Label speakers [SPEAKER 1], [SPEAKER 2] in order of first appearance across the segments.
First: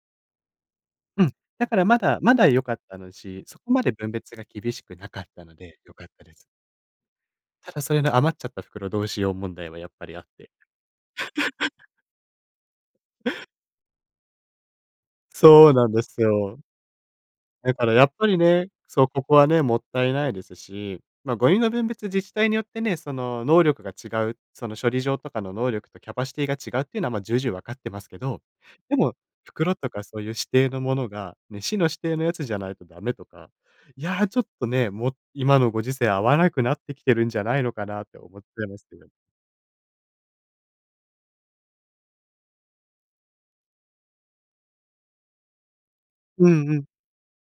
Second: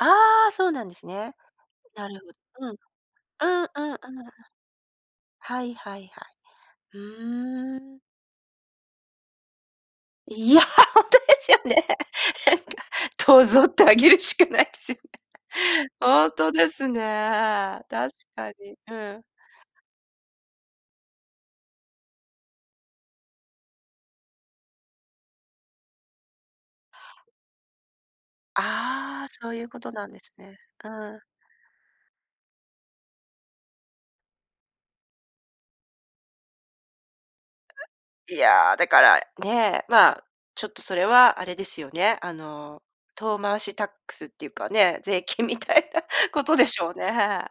[SPEAKER 1] ああ、そうなんです
[SPEAKER 2] うん、
[SPEAKER 1] ね。
[SPEAKER 2] だから、ま
[SPEAKER 1] なる
[SPEAKER 2] だまだ
[SPEAKER 1] ほ
[SPEAKER 2] 良
[SPEAKER 1] ど、う
[SPEAKER 2] かっ
[SPEAKER 1] ん、
[SPEAKER 2] たのうち、そ
[SPEAKER 1] うん
[SPEAKER 2] こまで
[SPEAKER 1] うんう
[SPEAKER 2] 分
[SPEAKER 1] んうん。
[SPEAKER 2] 別が厳しくなかったの
[SPEAKER 1] はい
[SPEAKER 2] で良
[SPEAKER 1] は
[SPEAKER 2] か
[SPEAKER 1] い
[SPEAKER 2] っ
[SPEAKER 1] は
[SPEAKER 2] たで
[SPEAKER 1] い。
[SPEAKER 2] す。
[SPEAKER 1] う
[SPEAKER 2] た
[SPEAKER 1] ー
[SPEAKER 2] だ、そ
[SPEAKER 1] ん。
[SPEAKER 2] れの余っちゃった袋どうしよう問題はやっぱりあって。
[SPEAKER 1] いや、ほんとですよね。どうぞってあげるしかないですよ
[SPEAKER 2] そうな
[SPEAKER 1] ね。
[SPEAKER 2] んです
[SPEAKER 1] ほんと
[SPEAKER 2] よ。
[SPEAKER 1] です
[SPEAKER 2] だ
[SPEAKER 1] ね、
[SPEAKER 2] からや
[SPEAKER 1] 確
[SPEAKER 2] っぱり
[SPEAKER 1] か
[SPEAKER 2] ね、
[SPEAKER 1] に、う
[SPEAKER 2] そう、こ
[SPEAKER 1] ん。
[SPEAKER 2] こはね、もったいないですし、まあ、ゴミの分別自治体によってね、その、能力が違うその処理場とかの能力とキャパシティが違うっていうのは、ま、重々分かってますけど、でも、
[SPEAKER 1] ああ、そういう
[SPEAKER 2] 袋
[SPEAKER 1] こ
[SPEAKER 2] と
[SPEAKER 1] と
[SPEAKER 2] か
[SPEAKER 1] なん
[SPEAKER 2] そ
[SPEAKER 1] で
[SPEAKER 2] ういう
[SPEAKER 1] す
[SPEAKER 2] 指
[SPEAKER 1] ね。
[SPEAKER 2] 定の
[SPEAKER 1] う
[SPEAKER 2] もの
[SPEAKER 1] ん。
[SPEAKER 2] が、ね、市の指定のやつじゃないとダメとか、いや、ちょっとね、もう、今のご時世合わなくなってきてるんじゃないのかなって
[SPEAKER 1] い
[SPEAKER 2] 思っちゃい
[SPEAKER 1] や、
[SPEAKER 2] ます
[SPEAKER 1] だ
[SPEAKER 2] け
[SPEAKER 1] か
[SPEAKER 2] ど。
[SPEAKER 1] ら、ね、まあ、ちょっとそれはあれですよね、あの、遠回しタックスっていうかね、税金みたいなこ
[SPEAKER 2] う
[SPEAKER 1] とで
[SPEAKER 2] んう
[SPEAKER 1] し
[SPEAKER 2] ん。
[SPEAKER 1] ょうね。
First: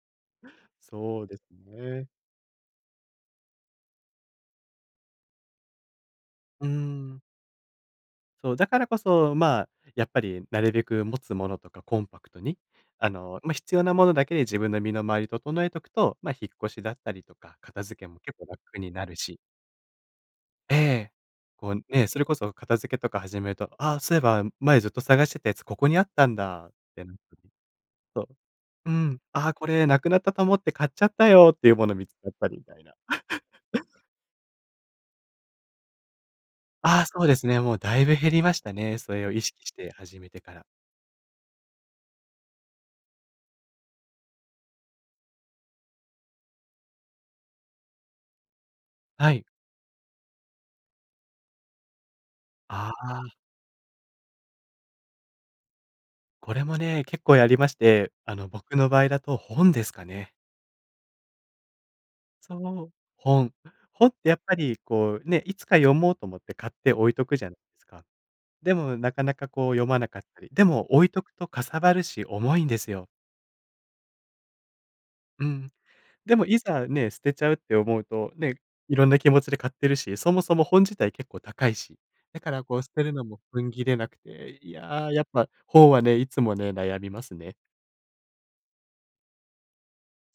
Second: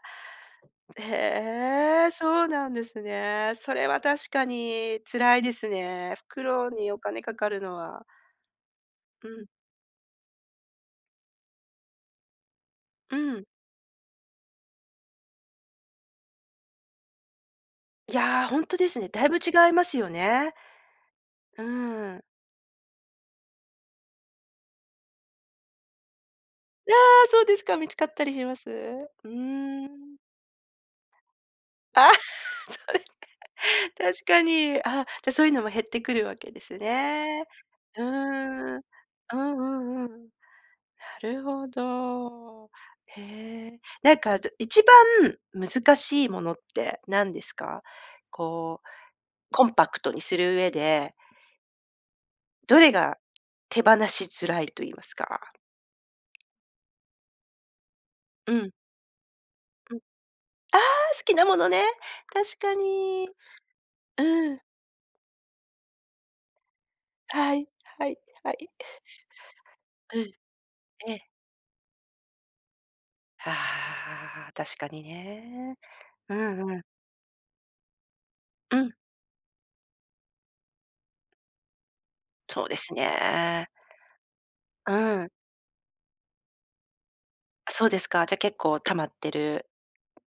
[SPEAKER 2] そうです
[SPEAKER 1] へ
[SPEAKER 2] ね。
[SPEAKER 1] え、そうなんですね。それは確かに辛いですね、
[SPEAKER 2] うー
[SPEAKER 1] 袋にお
[SPEAKER 2] ん。
[SPEAKER 1] 金かかるのは。
[SPEAKER 2] そう、だからこ
[SPEAKER 1] う
[SPEAKER 2] そ、
[SPEAKER 1] ん。
[SPEAKER 2] まあ、やっぱりなるべく持つものとかコンパクトに、あ
[SPEAKER 1] う
[SPEAKER 2] の、
[SPEAKER 1] ん。
[SPEAKER 2] まあ、必要なものだけで自分の身の回り整えとくと、ま、引っ越しだったりとか、片付け
[SPEAKER 1] い
[SPEAKER 2] も結構
[SPEAKER 1] や、ほんと
[SPEAKER 2] 楽
[SPEAKER 1] で
[SPEAKER 2] に
[SPEAKER 1] す
[SPEAKER 2] な
[SPEAKER 1] ね。
[SPEAKER 2] る
[SPEAKER 1] だいぶ
[SPEAKER 2] し。
[SPEAKER 1] 違いますよね。
[SPEAKER 2] ええ、
[SPEAKER 1] う
[SPEAKER 2] こうね、
[SPEAKER 1] ー
[SPEAKER 2] そ
[SPEAKER 1] ん。
[SPEAKER 2] れこそ片付けとか始めると、「あ、そういえば前ずっと探してたやつここにあったんだ」っ
[SPEAKER 1] あ
[SPEAKER 2] てなっ
[SPEAKER 1] あ、
[SPEAKER 2] た
[SPEAKER 1] そう
[SPEAKER 2] り。
[SPEAKER 1] ですか、見つかっ
[SPEAKER 2] そ
[SPEAKER 1] た
[SPEAKER 2] う。
[SPEAKER 1] りします？
[SPEAKER 2] うん。
[SPEAKER 1] うー
[SPEAKER 2] 「あ、これなくな
[SPEAKER 1] ん。
[SPEAKER 2] ったと思って買っちゃったよ」っていうもの
[SPEAKER 1] あ
[SPEAKER 2] 見
[SPEAKER 1] あ、
[SPEAKER 2] つかったりみ
[SPEAKER 1] そ
[SPEAKER 2] たいな。
[SPEAKER 1] うで すか。確かに、あ、じゃ、そういうのも減ってくるわけです
[SPEAKER 2] ああ、そうで
[SPEAKER 1] ね。
[SPEAKER 2] すね。もうだ
[SPEAKER 1] う
[SPEAKER 2] いぶ減りました
[SPEAKER 1] ーん。
[SPEAKER 2] ね。それを
[SPEAKER 1] う
[SPEAKER 2] 意識して
[SPEAKER 1] んうんう
[SPEAKER 2] 始
[SPEAKER 1] ん。
[SPEAKER 2] めてから。
[SPEAKER 1] なるほど。へえ、なんかあと、一番難しいものって何ですか？こう、
[SPEAKER 2] はい。
[SPEAKER 1] コンパクトにする上でど
[SPEAKER 2] あ
[SPEAKER 1] れが、
[SPEAKER 2] あ。
[SPEAKER 1] 手放しづらいと言いますか
[SPEAKER 2] これもね、結構やりまして、あの、
[SPEAKER 1] うん。
[SPEAKER 2] 僕の場合だと本です
[SPEAKER 1] うん、あ
[SPEAKER 2] かね。
[SPEAKER 1] あ、好きなものね。
[SPEAKER 2] そ
[SPEAKER 1] 確か
[SPEAKER 2] う、
[SPEAKER 1] に、
[SPEAKER 2] 本。本ってやっ
[SPEAKER 1] う
[SPEAKER 2] ぱ
[SPEAKER 1] ん。
[SPEAKER 2] りこうね、いつか読もうと思って買って置いとくじゃな
[SPEAKER 1] は
[SPEAKER 2] い
[SPEAKER 1] い、
[SPEAKER 2] ですか。
[SPEAKER 1] はいはい。
[SPEAKER 2] でも、なかなかこう読まな
[SPEAKER 1] う
[SPEAKER 2] かっ
[SPEAKER 1] ん。
[SPEAKER 2] たり。でも置い
[SPEAKER 1] え
[SPEAKER 2] と
[SPEAKER 1] え。
[SPEAKER 2] くとかさばるし重いんですよ。
[SPEAKER 1] ああ、確かに
[SPEAKER 2] うん。
[SPEAKER 1] ね。う
[SPEAKER 2] でも、い
[SPEAKER 1] んうん。
[SPEAKER 2] ざね、捨てちゃうって思うと、ね、
[SPEAKER 1] うん。
[SPEAKER 2] 色んな気持ちで買ってるし、そもそも本自体結構高いし。だから
[SPEAKER 1] そうで
[SPEAKER 2] こう捨
[SPEAKER 1] す
[SPEAKER 2] てるのも踏
[SPEAKER 1] ね。
[SPEAKER 2] ん切れなくて、い
[SPEAKER 1] う
[SPEAKER 2] や、や
[SPEAKER 1] ー
[SPEAKER 2] っ
[SPEAKER 1] ん。
[SPEAKER 2] ぱ本はね、いつもね、悩みますね。
[SPEAKER 1] あ、そうですか、じゃ結構溜まってる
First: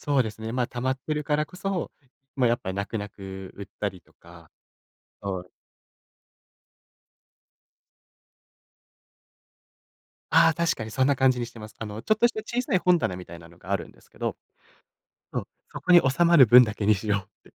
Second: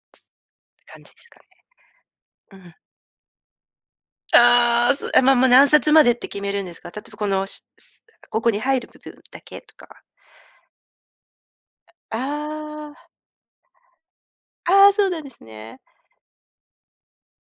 [SPEAKER 2] そうですね。まあ、溜まっ
[SPEAKER 1] 感じ
[SPEAKER 2] て
[SPEAKER 1] で
[SPEAKER 2] る
[SPEAKER 1] す
[SPEAKER 2] か
[SPEAKER 1] かね？
[SPEAKER 2] らこそ、まあ、や
[SPEAKER 1] う
[SPEAKER 2] っぱり
[SPEAKER 1] ん。
[SPEAKER 2] 泣く泣く売ったりとか
[SPEAKER 1] ああ、そう、え、ま、
[SPEAKER 2] そ
[SPEAKER 1] もう、
[SPEAKER 2] う。
[SPEAKER 1] 何冊までって決めるんですか？例えばこのおしす、なんか、ここに入る部分だけとか。
[SPEAKER 2] ああ、確かにそんな感じにしてます。あの、ちょっとした小さい
[SPEAKER 1] あ
[SPEAKER 2] 本
[SPEAKER 1] あ。
[SPEAKER 2] 棚みたいなのがあるんですけど、
[SPEAKER 1] ああ、そうなんで
[SPEAKER 2] そ
[SPEAKER 1] す
[SPEAKER 2] う、
[SPEAKER 1] ね。
[SPEAKER 2] そこに収まる分だけにしようって。